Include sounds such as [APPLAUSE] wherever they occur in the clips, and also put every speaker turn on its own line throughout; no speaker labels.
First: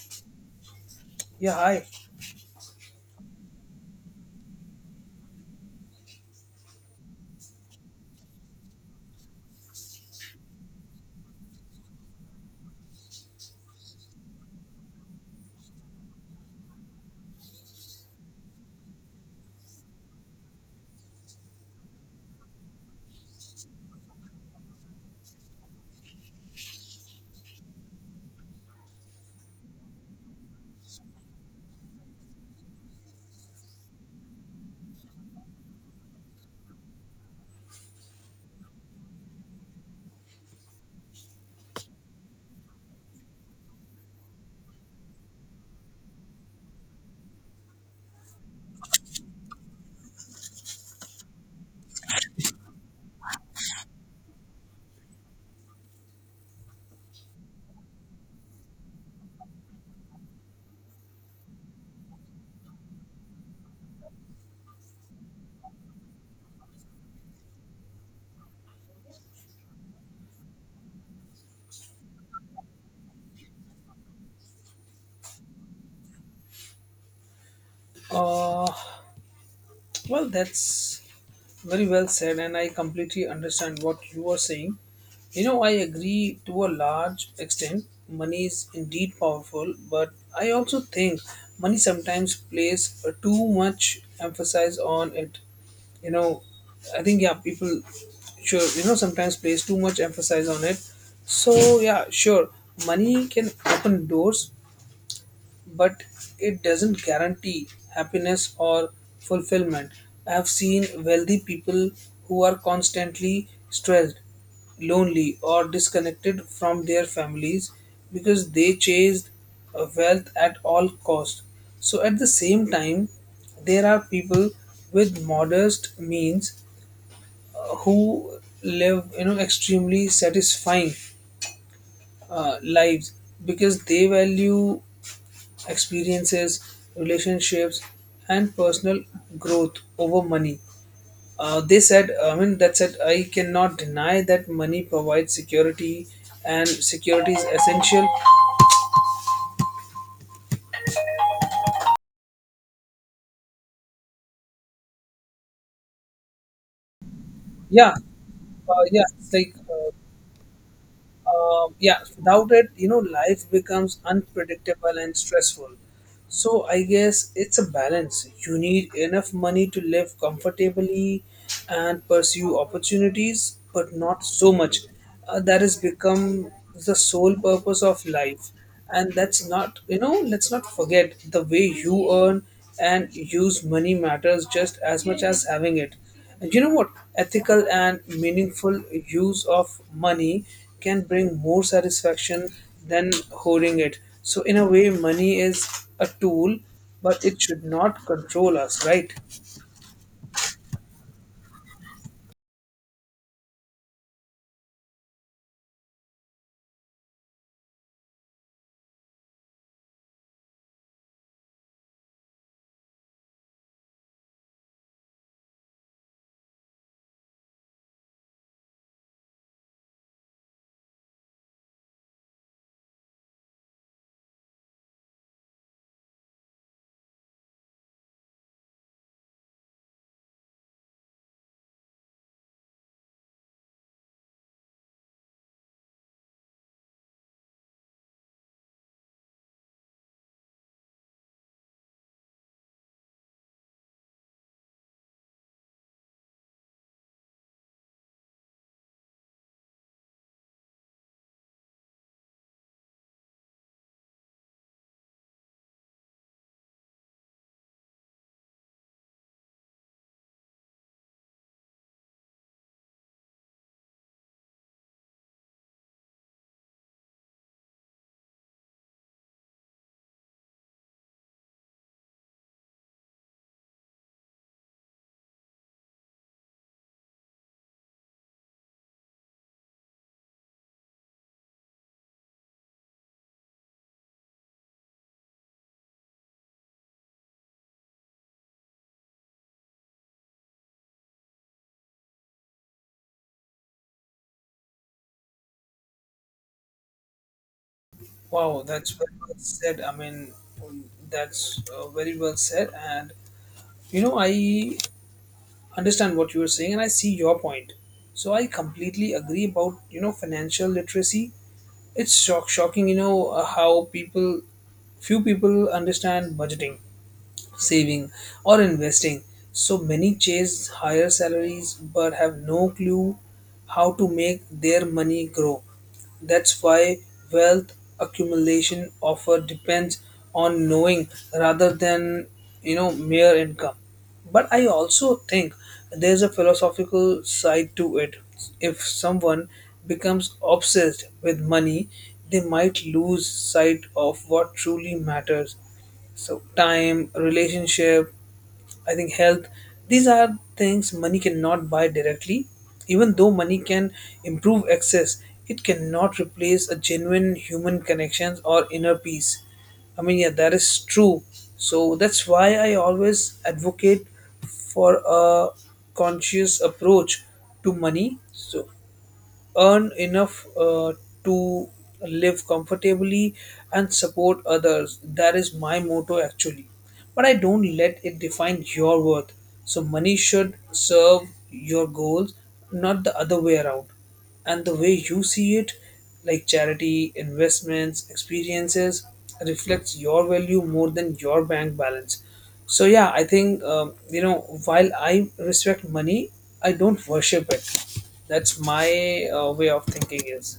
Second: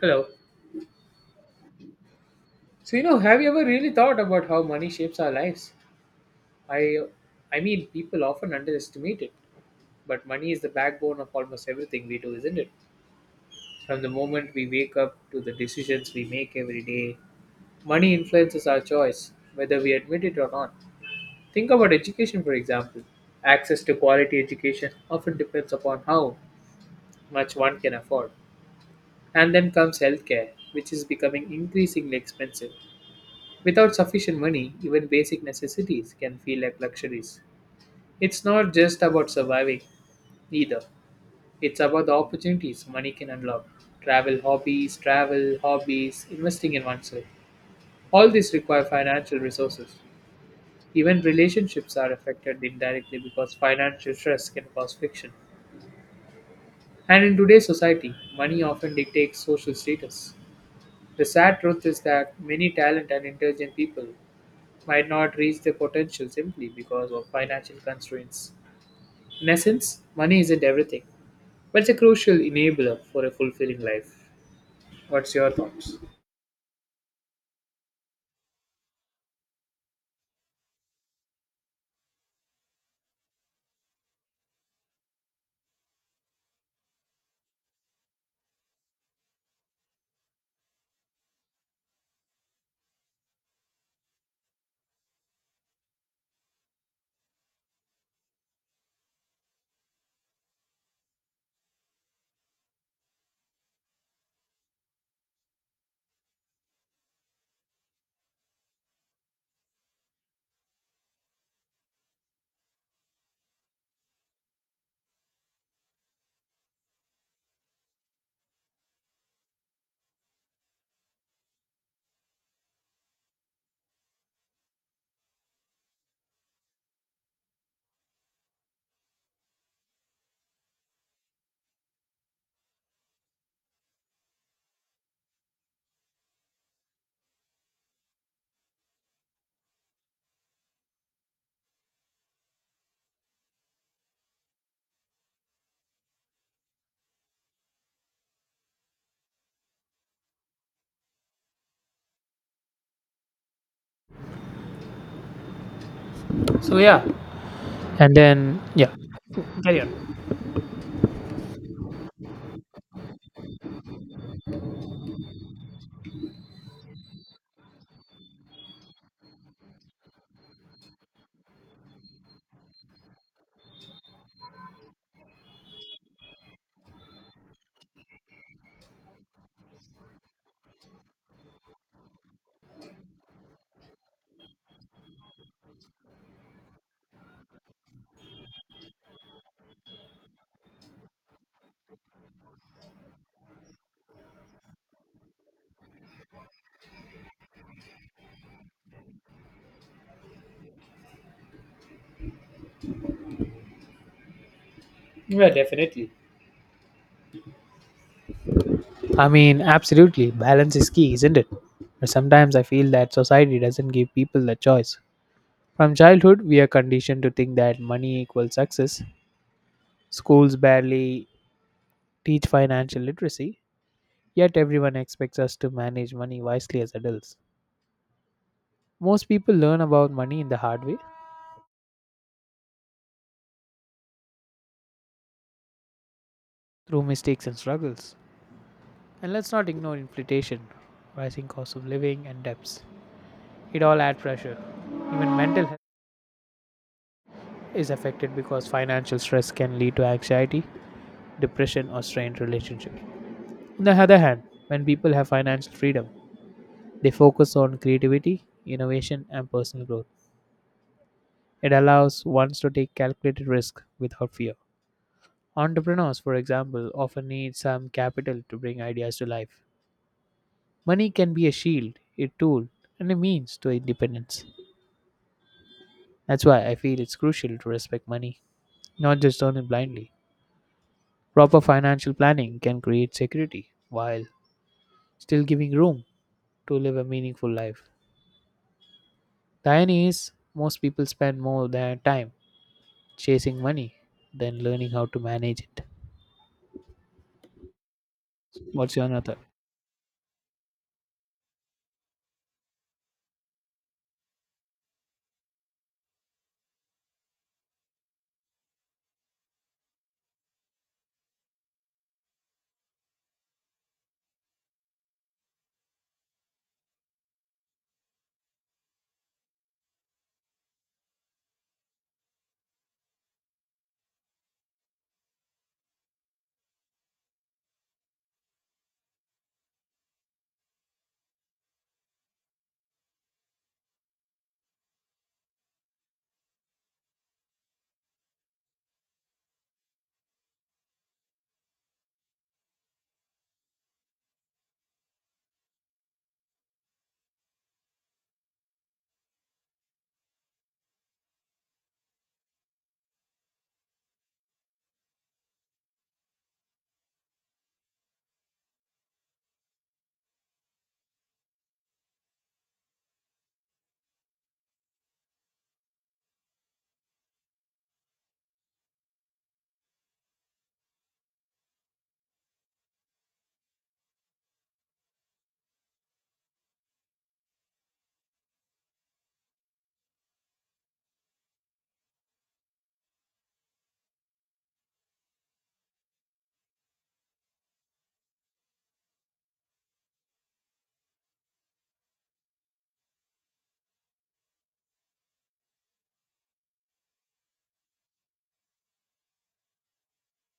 Hello.
Yeah, I
So, you know, have you ever really thought about how money shapes our lives? I I mean, people often underestimate it, but money is the backbone of almost everything we do, isn't it? From the moment we wake up to the decisions we make every day, money influences our choice, whether we admit it or not. Think about education, for example. Access to quality education often depends upon how much one can afford. And then comes healthcare, which is becoming increasingly expensive. Without sufficient money, even basic necessities can feel like luxuries. It's not just about surviving either, it's about the opportunities money can unlock. Travel hobbies, investing in oneself. All these require financial resources. Even relationships are affected indirectly because financial stress can cause friction. And in today's society, money often dictates social status. The sad truth is that many talented and intelligent people might not reach their potential simply because of financial constraints. In essence, money isn't everything, but it's a crucial enabler for a fulfilling life. What's your thoughts?
uh well that's very well said, and I completely understand what you are saying. I agree to a large extent. Money is indeed powerful, but I also think money sometimes plays a too much emphasis on it. You know, I think yeah, people sure, sometimes place too much emphasis on it. So yeah, sure, money can open doors, but it doesn't guarantee happiness or fulfillment. I have seen wealthy people who are constantly stressed, lonely, or disconnected from their families because they chased wealth at all cost. So at the same time, there are people with modest means who live extremely satisfying lives because they value experiences, relationships, and personal growth over money. I mean, that said, I cannot deny that money provides security, and security is essential.
So yeah,
Yeah,
and then yeah,
yeah, it's like
carry on.
yeah, without it, life becomes unpredictable and stressful. So I guess it's a balance. You need enough money to live comfortably and pursue opportunities, but not so much. That has become the sole purpose of life. And that's not, let's not forget the way you earn and use money matters just as much as having it you know what Ethical and meaningful use of money can bring more satisfaction than hoarding it. So in a way, money is a tool, but it should not control us, right?
Yeah, definitely. I mean, absolutely, balance is key, isn't it? But sometimes I feel that society doesn't give people the choice. From childhood, we are conditioned to think that money equals success. Schools barely teach financial literacy, yet everyone expects us to manage money wisely as adults. Most people learn about money in the hard way through mistakes and struggles. And let's not ignore inflation, rising cost of living, and debts. It all adds pressure. Even mental health is affected because financial stress can lead to anxiety, depression, or strained relationships. On the other hand, when people have financial freedom, they focus on creativity, innovation, and personal growth. It allows ones to take calculated risk without fear. Entrepreneurs, for example, often need some capital to bring ideas to life. Money can be a shield, a tool, and a means to independence. That's why I feel it's crucial to respect money, not just earn it blindly. Proper financial planning can create security while still giving room to live a meaningful life. The irony is, most people spend more their time chasing money than learning how to manage it.
Wow, that's
What's your
very
another?
well said. I mean, that's very well said. And I understand what you are saying, and I see your point. So I completely agree about financial literacy. It's shocking, how few people understand budgeting, saving, or investing. So many chase higher salaries but have no clue how to make their money grow. That's why wealth accumulation offer depends on knowing rather than mere income. But I also think there's a philosophical side to it. If someone becomes obsessed with money, they might lose sight of what truly matters. So time, relationship, I think health, these are things money cannot buy directly. Even though money can improve access, it cannot replace a genuine human connections or inner peace. I mean, yeah, that is true. So that's why I always advocate for a conscious approach to money. So earn enough to live comfortably and support others. That is my motto actually. But I don't let it define your worth. So money should serve your goals, not the other way around. And the way you see it, like charity, investments, experiences, reflects your value more than your bank balance. So yeah, I think while I respect money, I don't worship it. That's my way of thinking is.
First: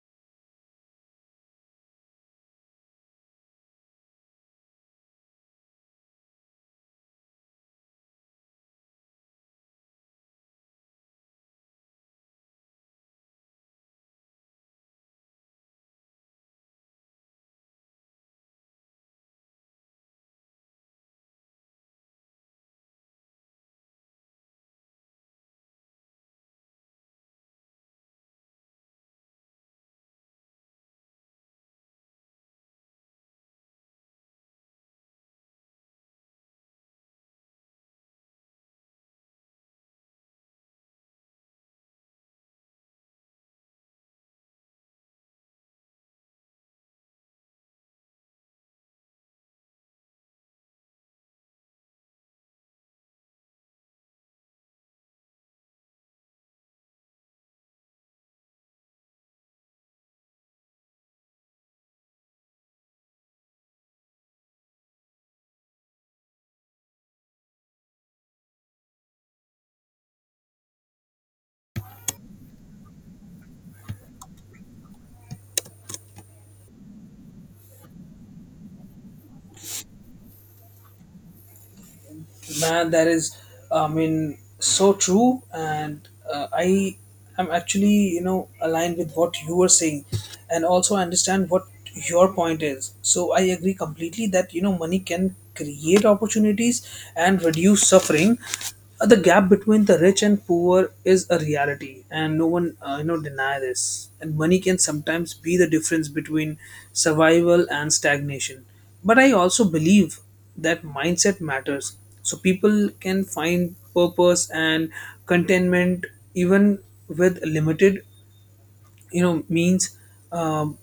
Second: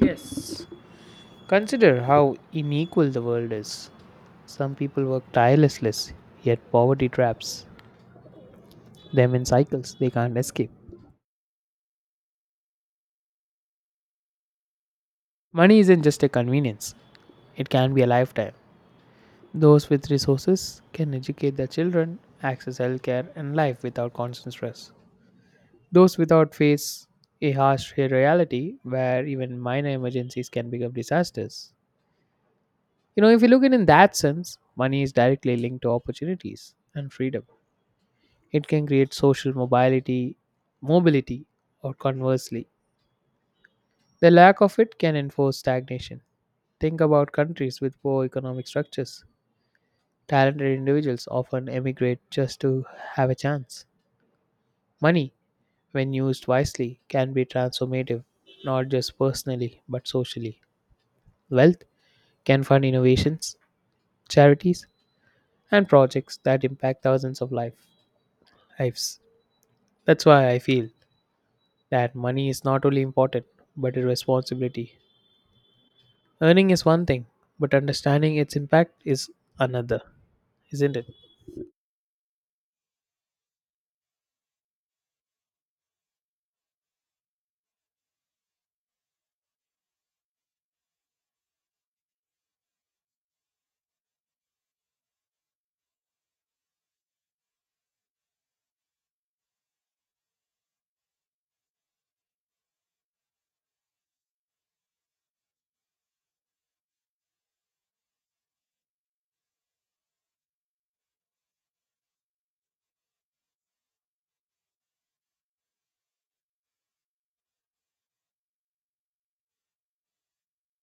Yes. Consider how unequal the world is. Some people work tirelessly, yet poverty traps them in cycles they can't escape. Money isn't just a convenience, it can be a lifetime. Those with resources can educate their children, access healthcare, and life without constant stress. Those without face a harsh reality where even minor emergencies can become disasters. You know, if you look at it in that sense, money is directly linked to opportunities and freedom. It can create social mobility, mobility, or conversely, the lack of it can enforce stagnation. Think about countries with poor economic structures. Talented individuals often emigrate just to have a chance. Money, when used wisely, can be transformative, not just personally, but socially. Wealth can fund innovations, charities, and projects that impact thousands of lives. That's why I feel that money is not only important, but a responsibility. Earning is one thing, but understanding its impact is another, isn't it?
Man, that is, I mean, so true. And I am actually aligned with what you were saying, and also understand what your point is. So I agree completely that money can create opportunities and reduce suffering. The gap between the rich and poor is a reality, and no one deny this. And money can sometimes be the difference between survival and stagnation, but I also believe that mindset matters. So people can find purpose and contentment even with limited means, um,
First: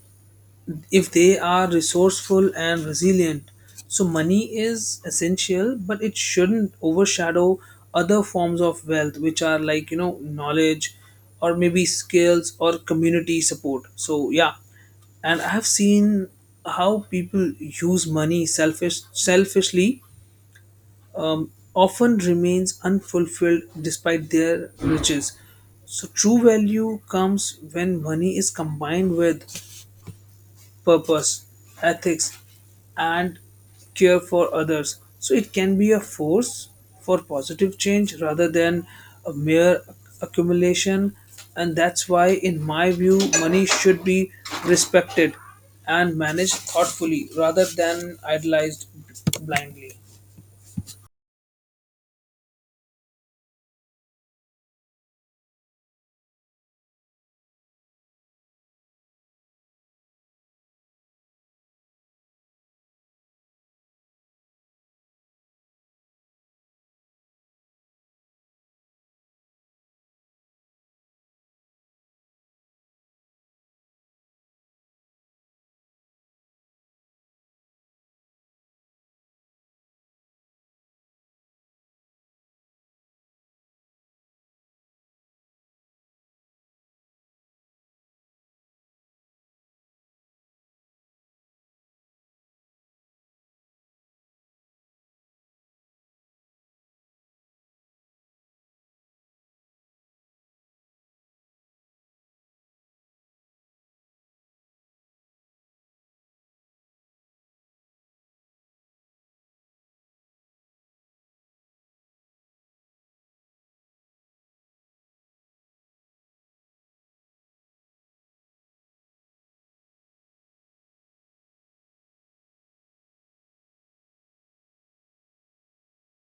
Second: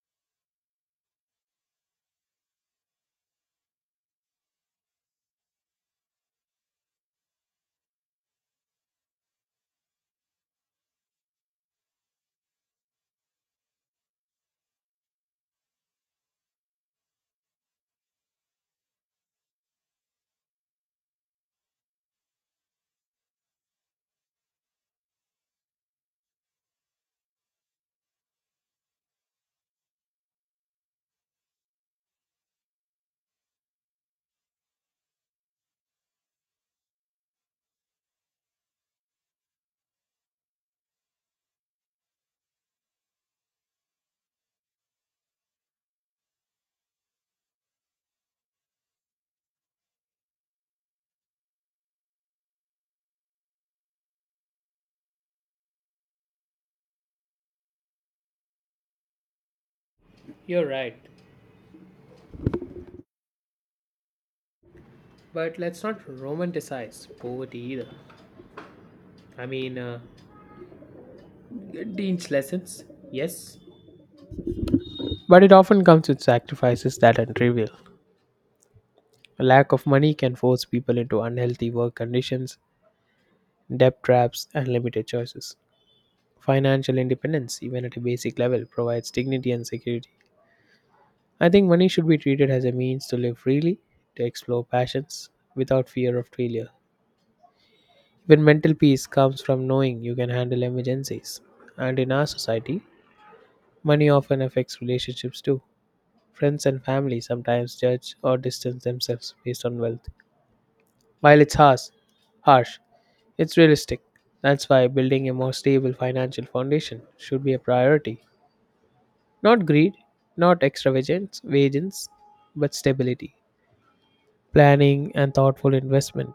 if they are resourceful and resilient. So money is essential, but it shouldn't overshadow other forms of wealth, which are like knowledge, or maybe skills or community support. So yeah, and I have seen how people use money selfishly, often remains unfulfilled despite their riches. So true value comes when money is combined with purpose, ethics, and care for others. So it can be a force for positive change rather than a mere accumulation. And that's why, in my view, money should be respected and managed thoughtfully rather than idolized blindly.
You're right. But let's not romanticize poverty either. I mean, Dean's lessons, yes. But it often comes with sacrifices that are trivial. A lack of money can force people into unhealthy work conditions, debt traps, and limited choices. Financial independence, even at a basic level, provides dignity and security. I think money should be treated as a means to live freely, to explore passions, without fear of failure. Even mental peace comes from knowing you can handle emergencies. And in our society, money often affects relationships too. Friends and family sometimes judge or distance themselves based on wealth. While it's harsh, it's realistic. That's why building a more stable financial foundation should be a priority. Not greed, not extravagance, but stability. Planning and thoughtful investment.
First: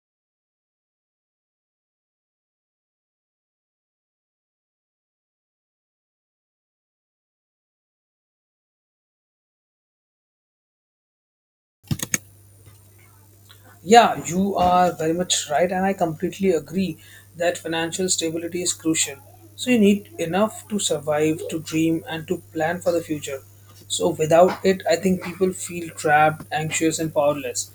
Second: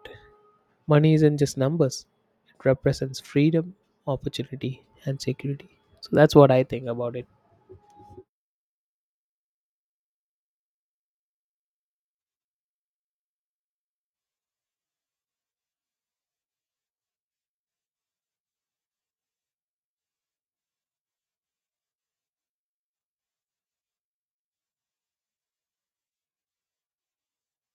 Money isn't just numbers, it represents freedom, opportunity, and security. So that's what I think about it.
Yeah, you are very much right, and I completely agree that financial stability is crucial. So you need enough to survive, to dream, and to plan for the future. So without it, I think people feel trapped, anxious, and powerless.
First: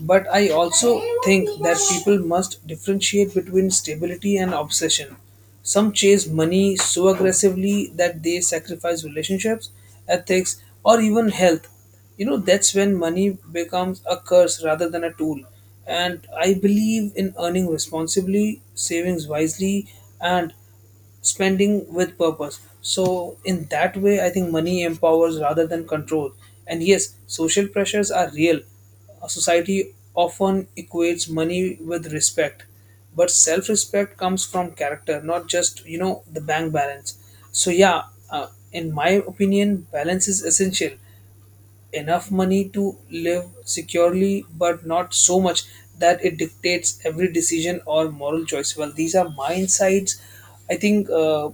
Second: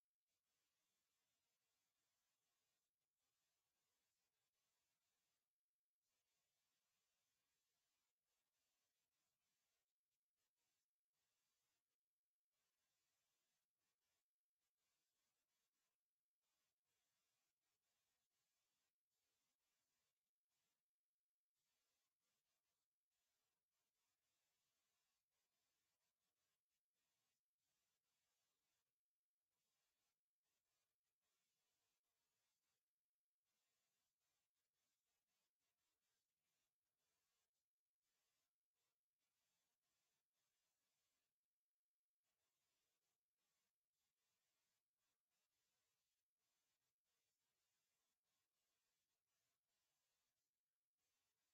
But I also think that people must differentiate between stability and obsession. Some chase money so aggressively that they sacrifice relationships, ethics, or even health. That's when money becomes a curse rather than a tool. And I believe in earning responsibly, savings wisely, and spending with purpose. So in that way, I think money empowers rather than control. And yes, social pressures are real. A society often equates money with respect, but self respect comes from character, not just the bank balance. So yeah, in my opinion, balance is essential. Enough money to live securely, but not so much that it dictates every decision or moral choice. Well, these are my insights. I think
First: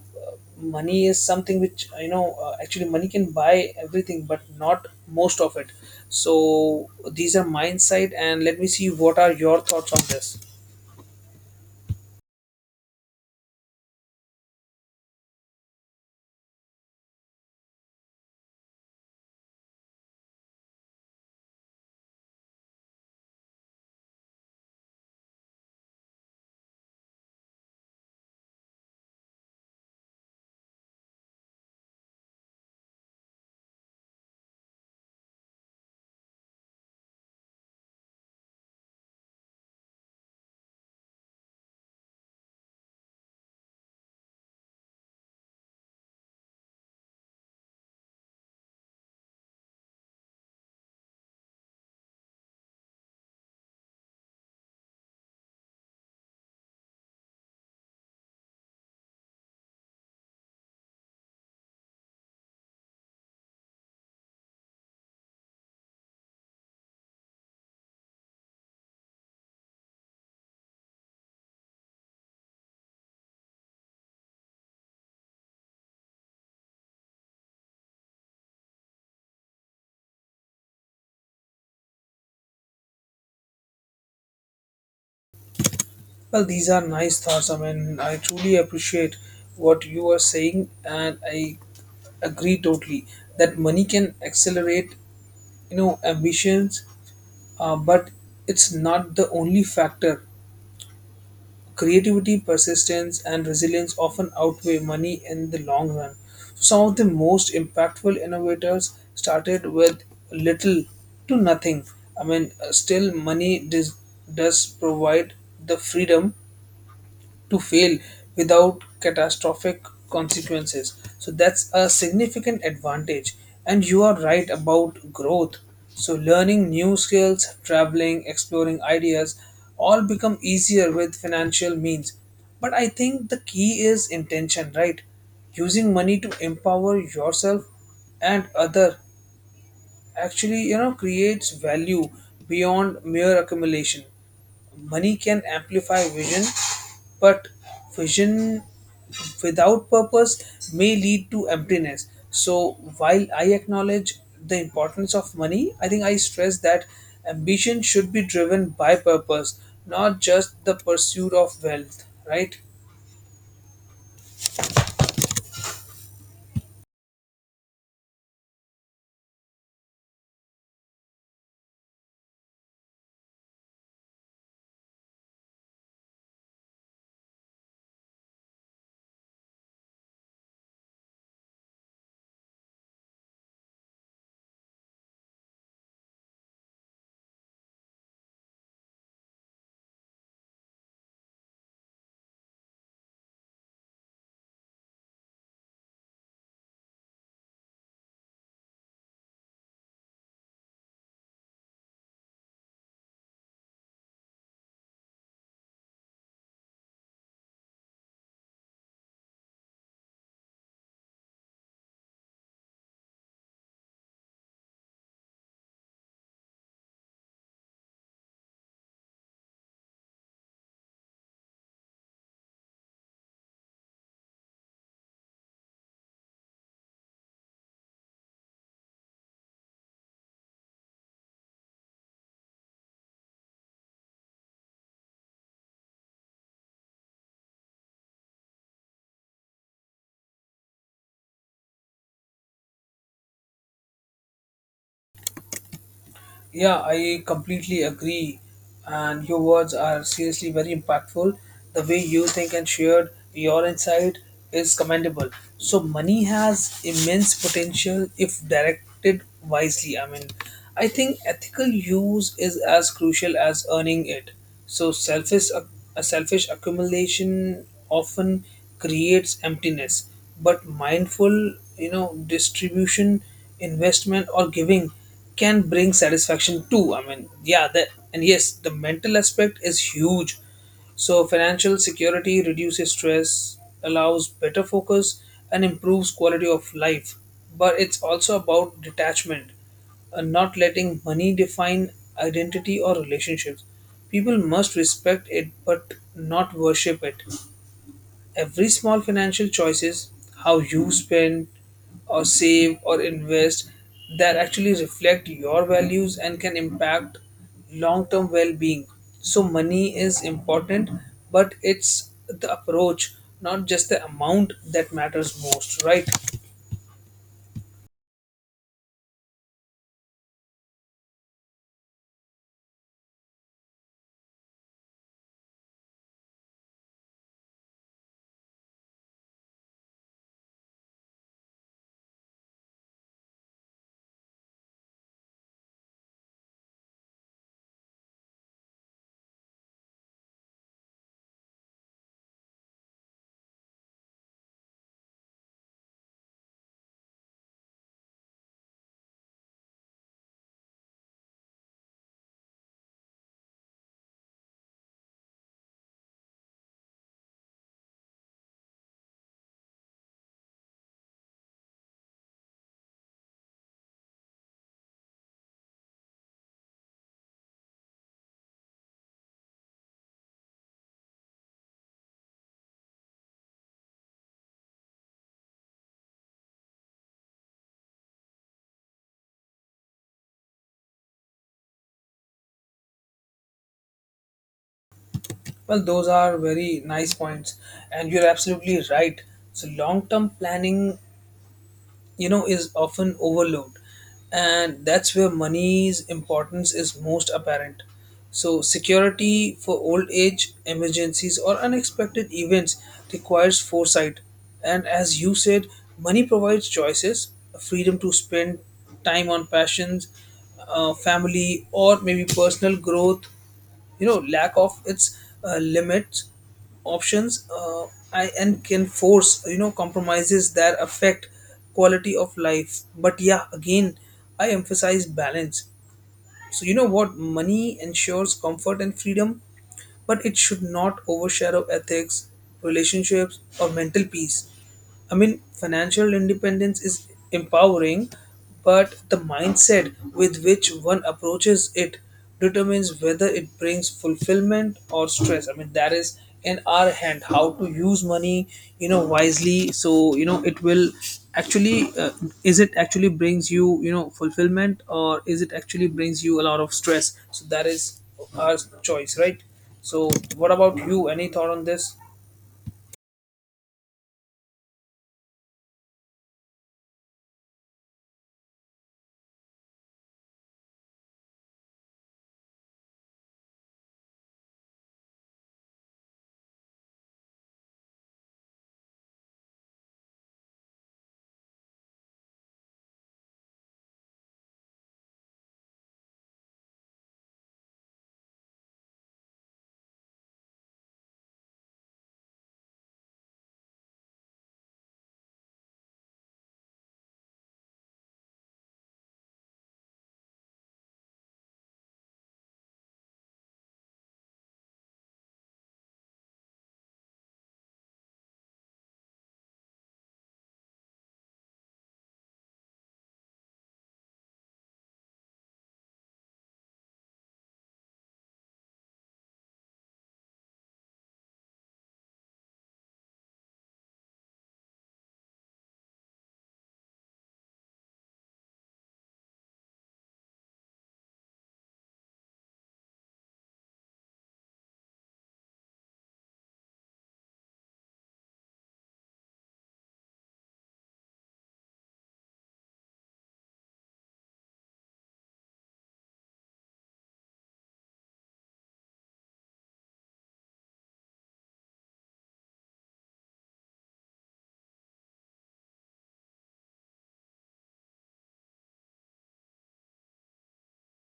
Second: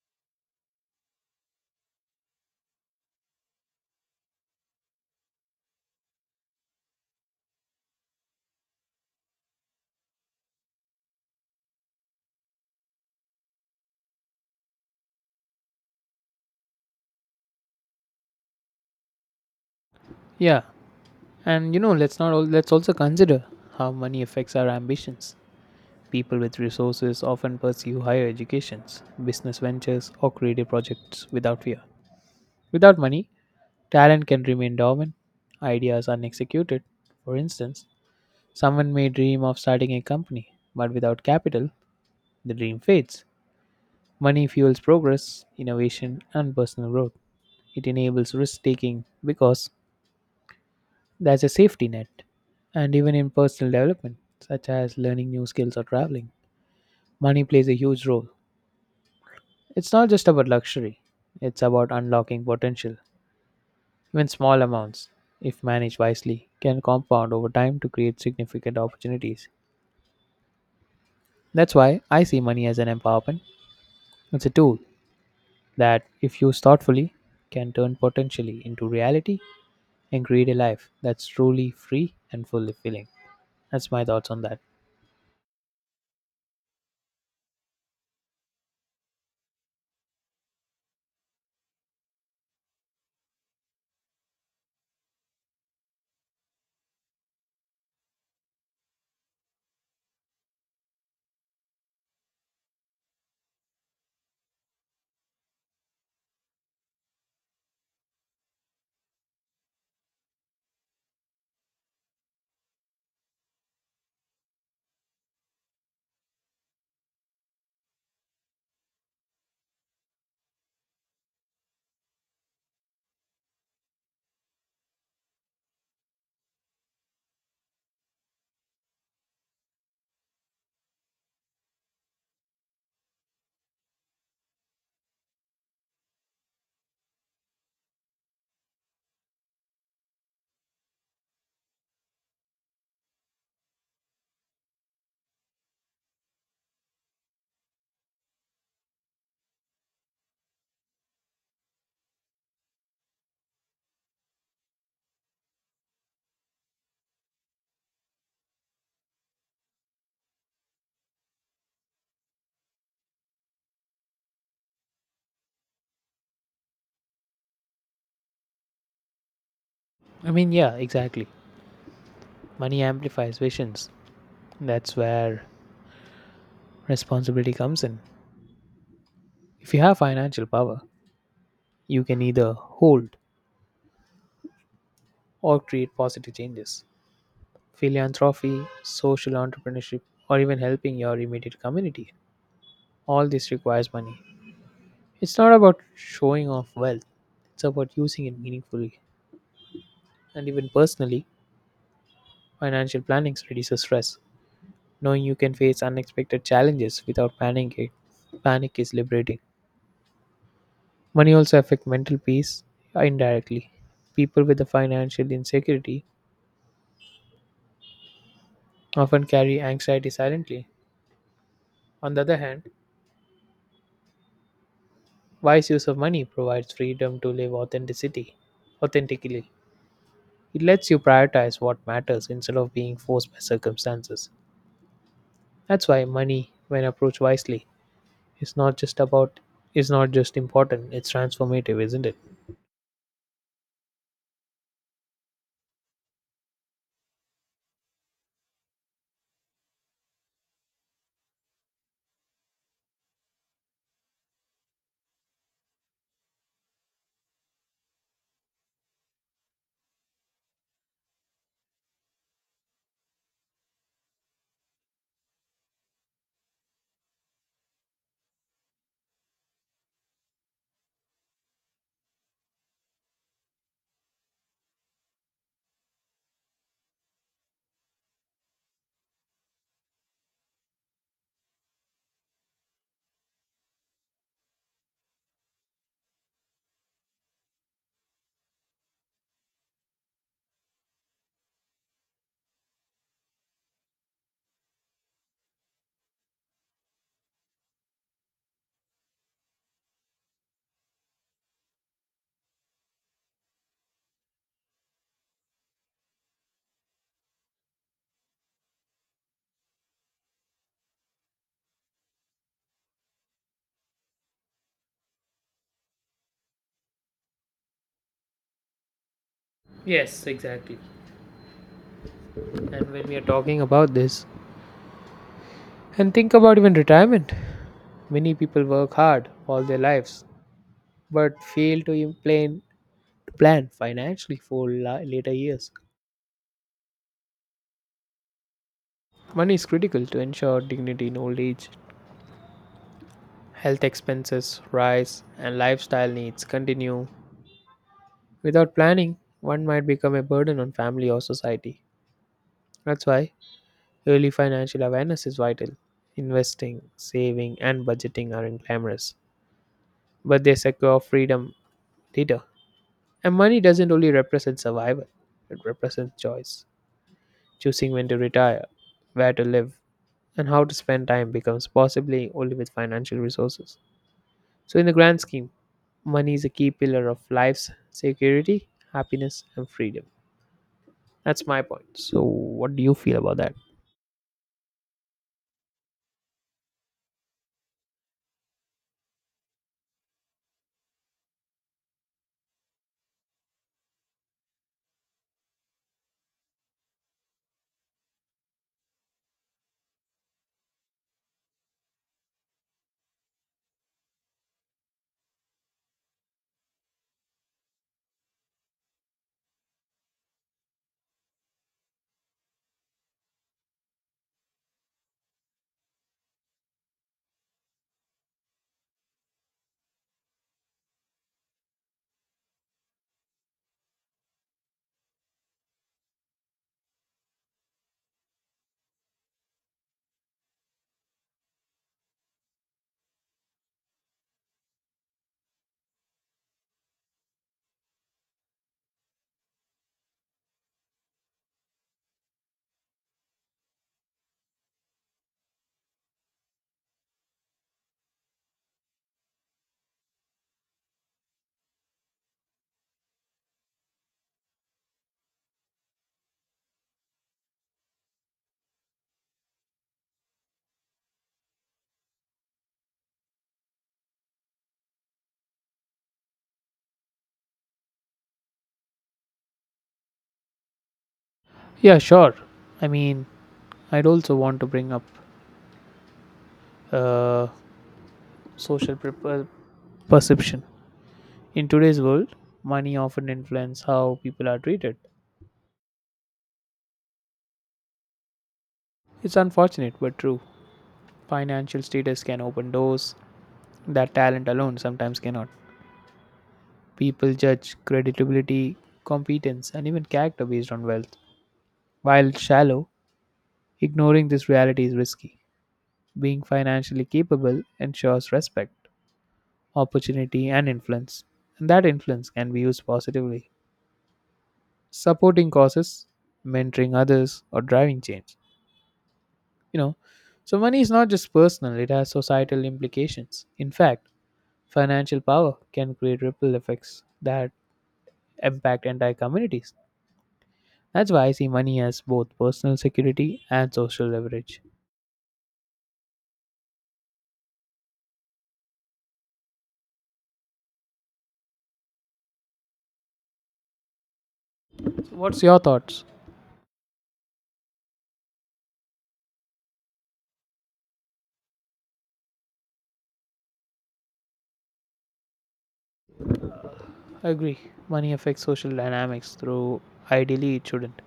money is something which actually money can buy everything, but not most of it. So these are my insight, and let me see what are your thoughts on this.
Yeah, and you know, let's not al- let's also consider how money affects our ambitions. People with resources often pursue higher educations, business ventures, or creative projects without fear. Without money, talent can remain dormant, ideas unexecuted. For instance, someone may dream of starting a company, but without capital, the dream fades. Money fuels progress, innovation, and personal growth. It enables risk taking because there's a safety net. And even in personal development, such as learning new skills or traveling, money plays a huge role. It's not just about luxury, it's about unlocking potential. Even small amounts, if managed wisely, can compound over time to create significant opportunities. That's why I see money as an empowerment. It's a tool that, if used thoughtfully, can turn potentially into reality and create a life that's truly free and fulfilling. That's my thoughts on that.
Well, these are nice thoughts. I mean, I truly appreciate what you are saying, and I agree totally that money can accelerate ambitions, but it's not the only factor. Creativity, persistence, and resilience often outweigh money in the long run. So some of the most impactful innovators started with little to nothing. I mean, still money does provide the freedom to fail without catastrophic consequences. So that's a significant advantage. And you are right about growth. So learning new skills, traveling, exploring ideas all become easier with financial means. But I think the key is intention, right? Using money to empower yourself and other actually creates value beyond mere accumulation. Money can amplify vision, but vision without purpose may lead to emptiness. So while I acknowledge the importance of money, I think I stress that ambition should be driven by purpose, not just the pursuit of wealth, right?
I mean, yeah, exactly. Money amplifies visions. That's where responsibility comes in. If you have financial power, you can either hold or create positive changes. Philanthropy, social entrepreneurship, or even helping your immediate community. All this requires money. It's not about showing off wealth, it's about using it meaningfully. And even personally, financial planning reduces stress. Knowing you can face unexpected challenges without panic is liberating. Money also affects mental peace indirectly. People with the financial insecurity often carry anxiety silently. On the other hand, wise use of money provides freedom to live authentically. It lets you prioritize what matters instead of being forced by circumstances. That's why money, when approached wisely, is not just about is not just important, it's transformative, isn't it?
Yeah, I completely agree. And your words are seriously very impactful. The way you think and shared your insight is commendable. So money has immense potential if directed wisely. I mean, I think ethical use is as crucial as earning it. So, selfish a selfish accumulation often creates emptiness, but mindful, distribution, investment, or giving can bring satisfaction too. I mean, yeah, that and yes, the mental aspect is huge. So financial security reduces stress, allows better focus, and improves quality of life. But it's also about detachment, not letting money define identity or relationships. People must respect it but not worship it. Every small financial choices, how you spend or save or invest, that actually reflect your values and can impact long-term well-being. So money is important, but it's the approach, not just the amount that matters most, right?
Yes, exactly. And when we are talking about this, and think about even retirement. Many people work hard all their lives but fail to plan financially for later years. Money is critical to ensure dignity in old age. Health expenses rise and lifestyle needs continue. Without planning, one might become a burden on family or society. That's why early financial awareness is vital. Investing, saving, and budgeting are glamorous, but they secure freedom later. And money doesn't only represent survival, it represents choice. Choosing when to retire, where to live, and how to spend time becomes possibly only with financial resources. So, in the grand scheme, money is a key pillar of life's security, happiness, and freedom. That's my point. So, what do you feel about that?
Well, those are very nice points, and you're absolutely right. So long-term planning is often overlooked, and that's where money's importance is most apparent. So security for old age, emergencies, or unexpected events requires foresight. And as you said, money provides choices, freedom to spend time on passions, family, or maybe personal growth. Lack of its limits options and can force compromises that affect quality of life. But yeah, again, I emphasize balance. So you know what money ensures comfort and freedom, but it should not overshadow ethics, relationships, or mental peace. I mean, financial independence is empowering, but the mindset with which one approaches it determines whether it brings fulfillment or stress. I mean, that is in our hand how to use money wisely. So it will actually is it actually brings you you know fulfillment, or is it actually brings you a lot of stress. So that is our choice, right? So what about you, any thought on this?
Yeah, sure. I mean, I'd also want to bring up uh, social perception. In today's world, money often influences how people are treated. It's unfortunate but true. Financial status can open doors that talent alone sometimes cannot. People judge credibility, competence, and even character based on wealth. While shallow, ignoring this reality is risky. Being financially capable ensures respect, opportunity, and influence, and that influence can be used positively. Supporting causes, mentoring others, or driving change. You know, so money is not just personal, it has societal implications. In fact, financial power can create ripple effects that impact entire communities. That's why I see money as both personal security and social leverage. So what's your thoughts? Agree. Money affects social dynamics, though ideally it shouldn't.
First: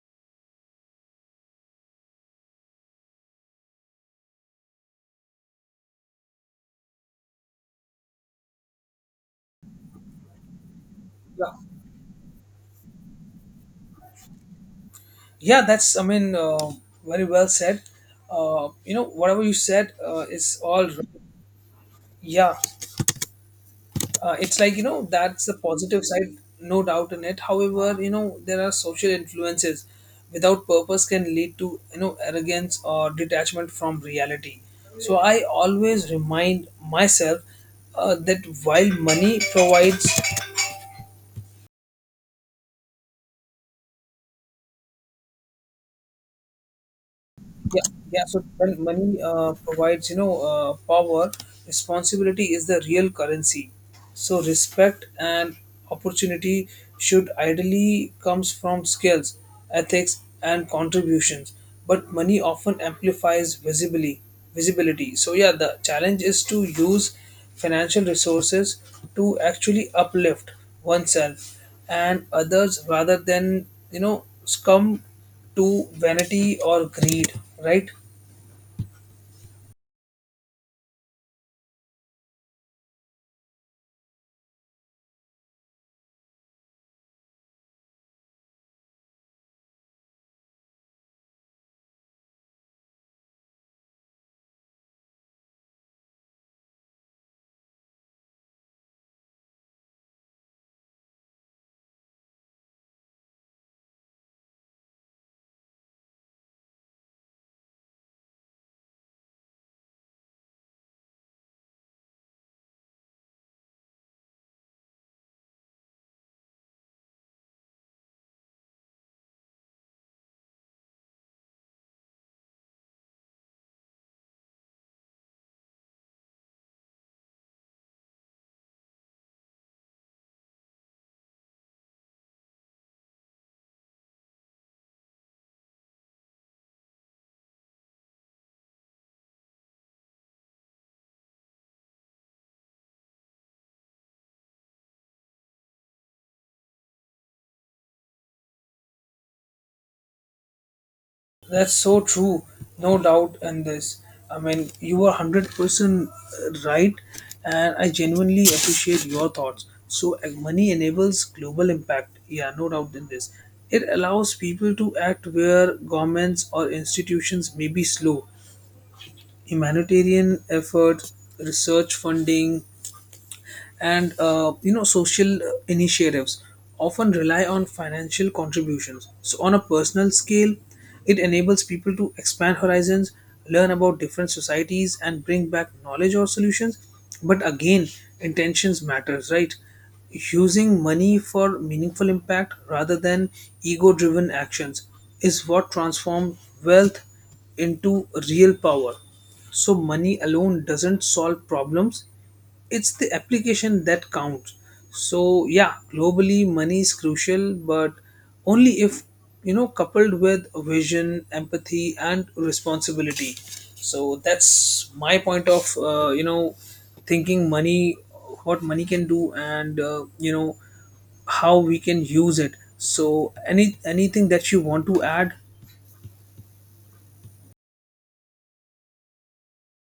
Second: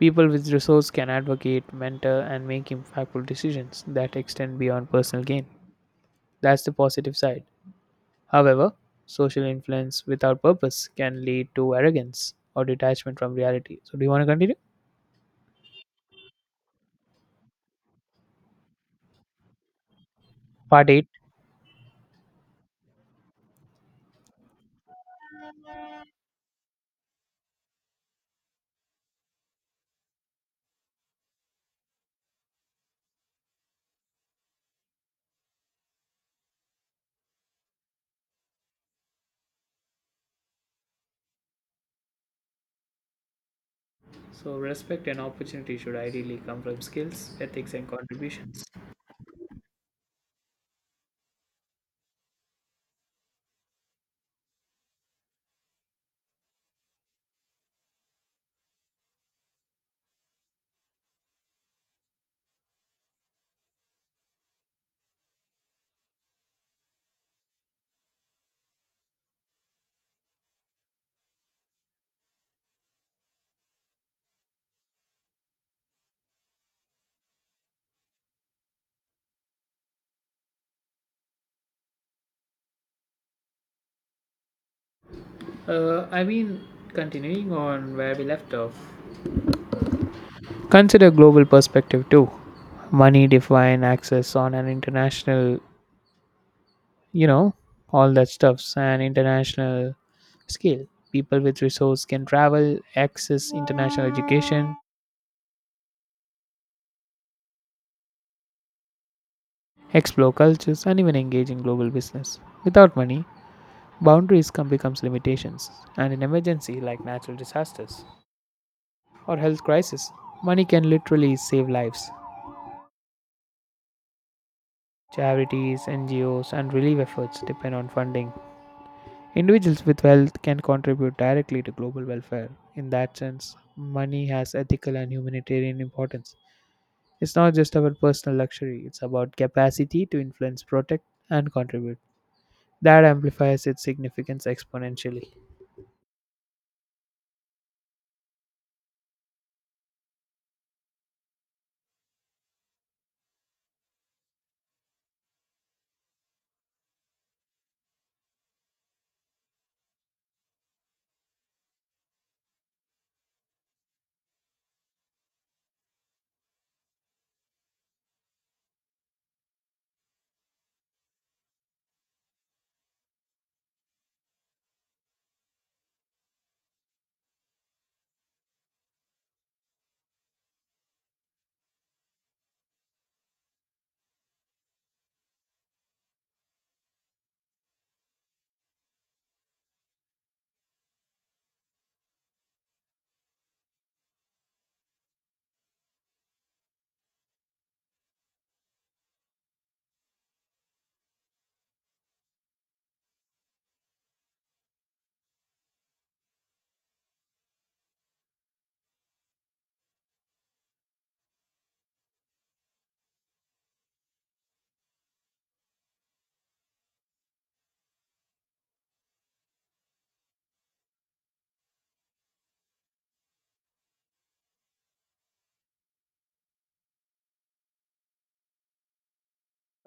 People with resources can advocate, mentor, and make impactful decisions that extend beyond personal gain. That's the positive side. However, social influence without purpose can lead to
yeah
arrogance or detachment from reality. So, do you want to continue?
yeah that's I mean, very well said. You know, whatever you said is all
Part
right.
8.
Yeah, it's like that's the positive side, no doubt in it. However, there are social influences without purpose can lead to arrogance or detachment from reality. So I always remind myself that while money provides.
So, respect and opportunity should ideally come from skills, ethics,
Yeah,
and
yeah. So
contributions.
when money provides, power, responsibility is the real currency. So respect and opportunity should ideally comes from skills, ethics, and contributions. But money often amplifies visibly visibility. So yeah, the challenge is to use financial resources to actually uplift oneself and others rather than succumb to vanity or greed, right?
I mean, continuing on where we left off, consider global perspective too. Money define access on an international, you know, all that stuffs an international scale. People with resource can travel, access international education, explore cultures, and even engage in global business. Without money, boundaries come becomes limitations, and in emergency like natural disasters or health crisis, money can literally save lives. Charities, NGOs, and relief efforts depend on funding. Individuals with wealth can contribute directly to global welfare. In that sense, money has ethical and humanitarian importance. It's not just about personal luxury, it's about capacity to influence, protect, and contribute. That amplifies its significance exponentially.
That's so true, no doubt in this. I mean, you are 100% right, and I genuinely appreciate your thoughts. So, money enables global impact. Yeah, no doubt in this. It allows people to act where governments or institutions may be slow. Humanitarian effort, research funding, and social initiatives often rely on financial contributions. So on a personal scale, it enables people to expand horizons, learn about different societies, and bring back knowledge or solutions. But again, intentions matters, right? Using money for meaningful impact rather than ego driven actions is what transforms wealth into real power. So money alone doesn't solve problems, it's the application that counts. So yeah, globally money is crucial, but only if coupled with vision, empathy, and responsibility. So that's my point of thinking money, what money can do, and how we can use it. So anything that you want to add.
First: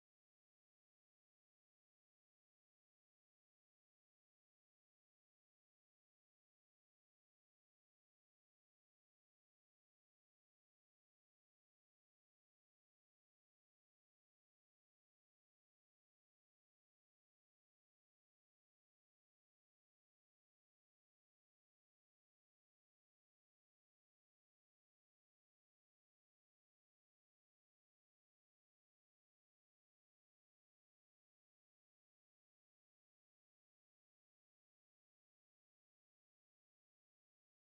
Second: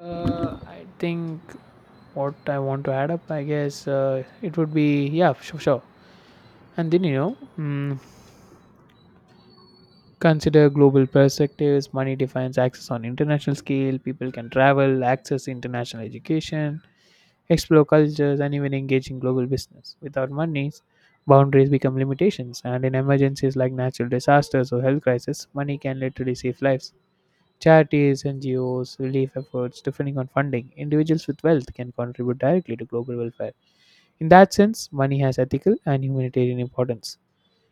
I think what I want to add up, I guess, it would be yeah, sure, sure. And then you know, consider global perspectives. Money defines access on international scale. People can travel, access international education, explore cultures, and even engage in global business. Without money, boundaries become limitations, and in emergencies like natural disasters or health crises, money can literally save lives. Charities, NGOs, relief efforts, depending on funding, individuals with wealth can contribute directly to global welfare. In that sense, money has ethical and humanitarian importance.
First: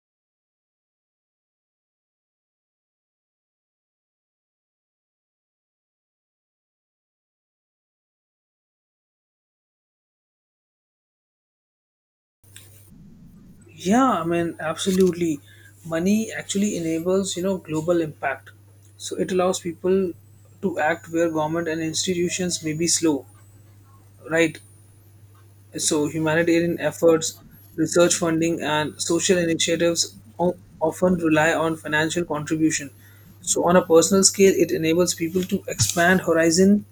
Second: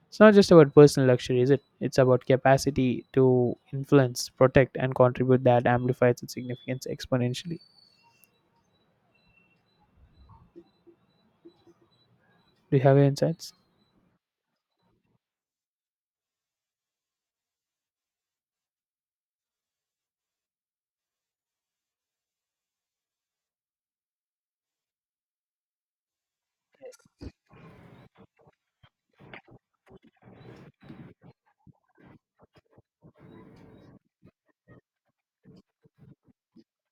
It's not just about personal luxury, is it? It's about capacity to influence, protect, and contribute that amplifies its significance exponentially. Do you have any insights?
Yeah, I mean, absolutely. Money actually enables, global impact. So it allows people to act where government and institutions may be slow, right? So humanitarian efforts, research funding, and social initiatives often rely on financial contribution. So on a personal scale, it enables people to expand horizon,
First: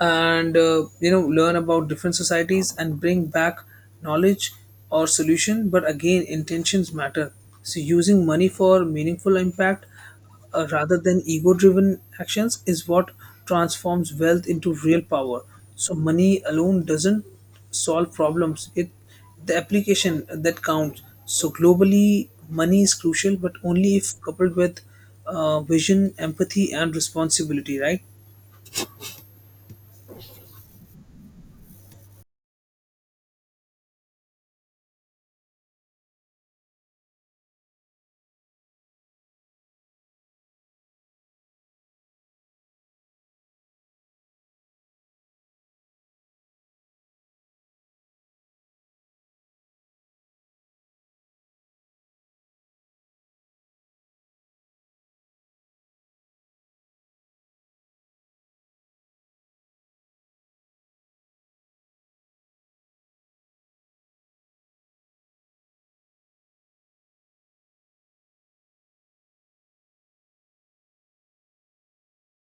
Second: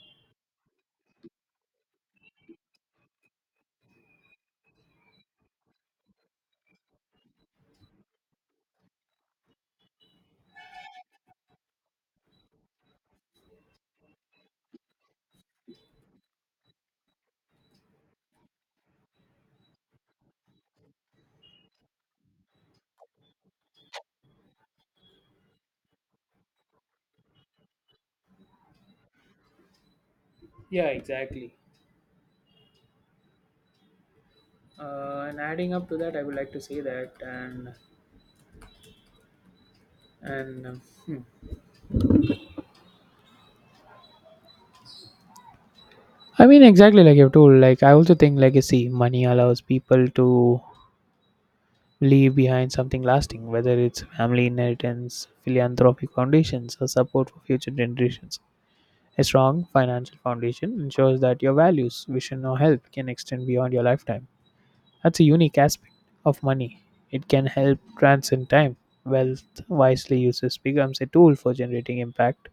and learn about different societies and bring back knowledge or solution. But again, intentions matter. So using money for meaningful impact rather than ego driven actions is what transforms wealth into real power. So money alone doesn't solve problems, it the application that counts. So globally money is crucial, but only if coupled with vision, empathy, and responsibility, right?
Yeah, exactly. And adding up to that, I would like to say that and um, hmm, I mean, exactly like you've told. Like, I also think legacy money allows people to leave behind something lasting, whether it's family inheritance, philanthropic foundations, or support for future generations. A strong financial foundation ensures that your values, vision, or help can extend beyond your lifetime. That's a unique aspect of money. It can help transcend time. Wealth wisely uses becomes a tool for generating impact.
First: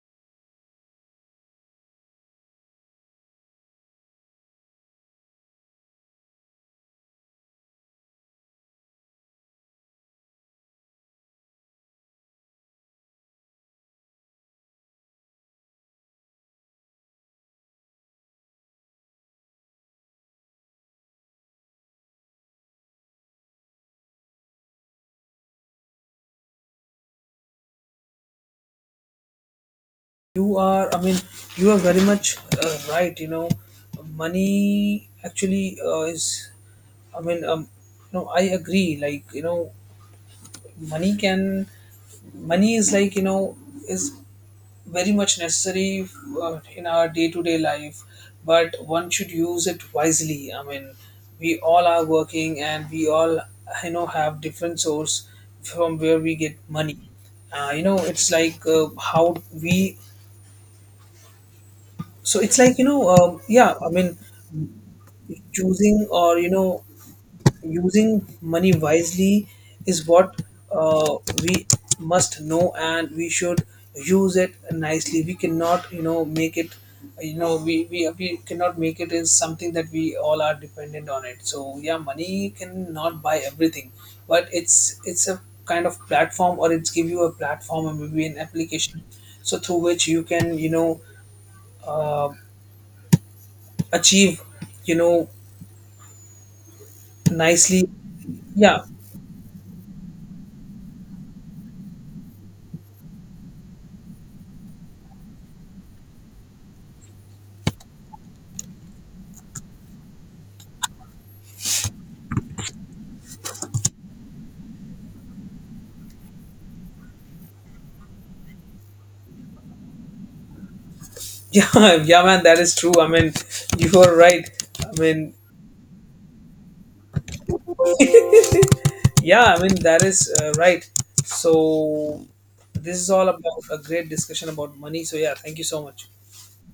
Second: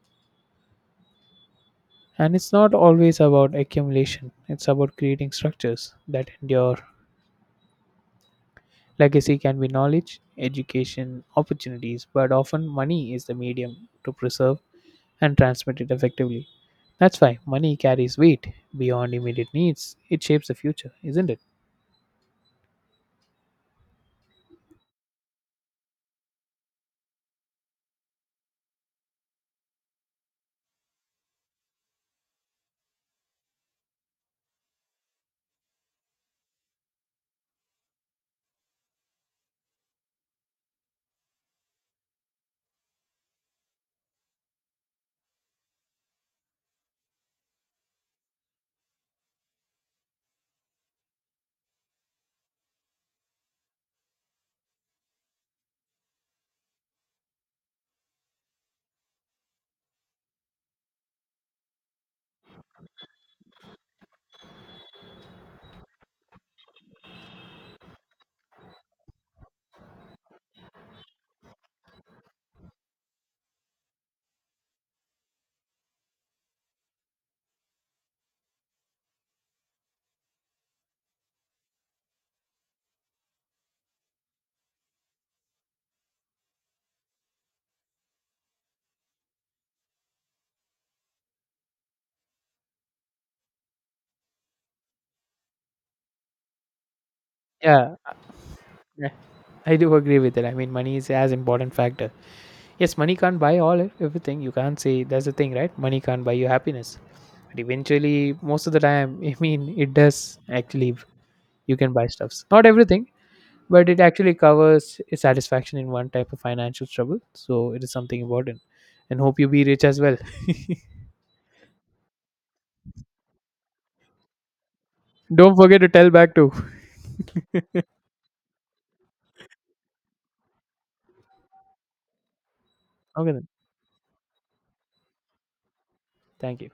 And it's not always about accumulation, it's about creating structures that endure. Legacy can be knowledge, education, opportunities, but often money is the medium to preserve and transmit it effectively. That's why money carries weight beyond immediate needs. It shapes the future, isn't it?
You are, I mean, you are very much right. You know, money actually is, I mean, no, I agree. Like, money can, money is like, is very much necessary in our day to day life, but one should use it wisely. I mean, we all are working, and we all, have different source from where we get money. It's like how we so it's like yeah, I mean, choosing or using money wisely is what uh, we must know, and we should use it nicely. We cannot make it. We cannot make it is something that we all are dependent on it. So yeah, money cannot buy everything, but it's a kind of platform, or it's give you a platform or maybe an application, so through which you can uh, achieve you know nicely.
Yeah,
Yeah.
yeah, I do agree with that. I mean, money is as important factor. Yes, money can't buy all everything. You can't say that's the thing, right? Money can't buy you happiness, but eventually, most of the time, [LAUGHS] I mean, it does actually, you can buy stuffs not everything, but it actually covers satisfaction in one type of financial trouble, so it is something important, and hope you be rich as well. [LAUGHS]
[LAUGHS] Yeah, yeah, man, that is true. I mean, you are right. I mean,
Don't forget to tell back too.
yeah, I mean, that is right. So this is all
Okay then,
about a great discussion about money. So yeah, thank you so much.
thank you.